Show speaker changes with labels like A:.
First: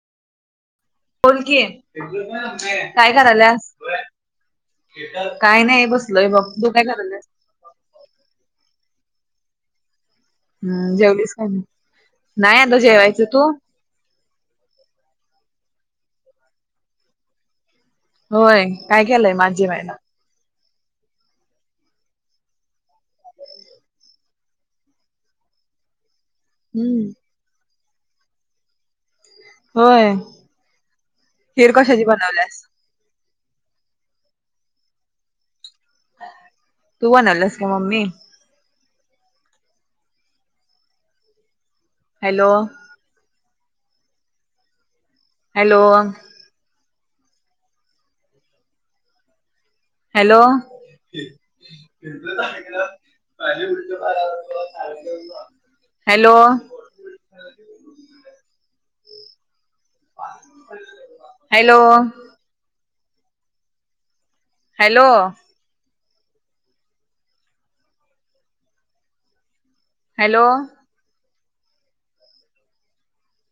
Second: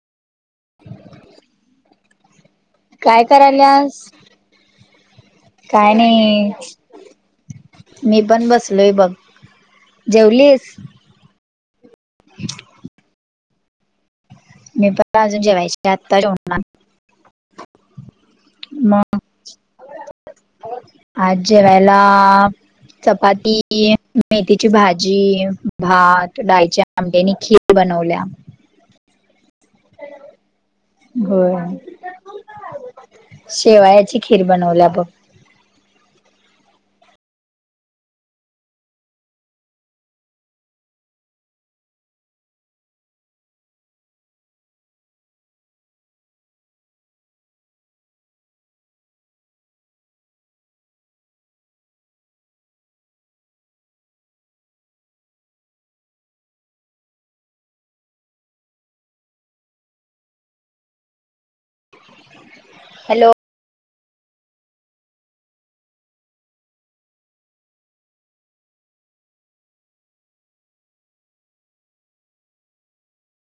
A: बोलकीी [inaudible] आहे काय करायल्यास. [inaudible] काय नाही बलय बघ तू काय करालास.
B: मी पण बसलोय बघ. जेवली.
A: हम्म जेवलीस का [inaudible] नाही नाही आता जेवायचं तू
B: मी पण अजून जेवायचे आता जेवनना [inaudible]
A: होय काय केलंय माझी महिना.
B: [inaudible] आज पेला. चपाती मेथीची भाजी. भात डाळीच्या
A: हम्म
B: आंड्यांनी खीर बनवल्या. [inaudible]
A: होय.
B: हो
A: खीर कशाची बनवल्यास
B: शेवायाची खीर बनवल्या बघ.
A: तू बनलस का मम्मी हॅलो! हॅलो! हॅलो! पा पा [unintelligible] hello! [inaudible] Hello
B: hello!
A: Hello! Hello!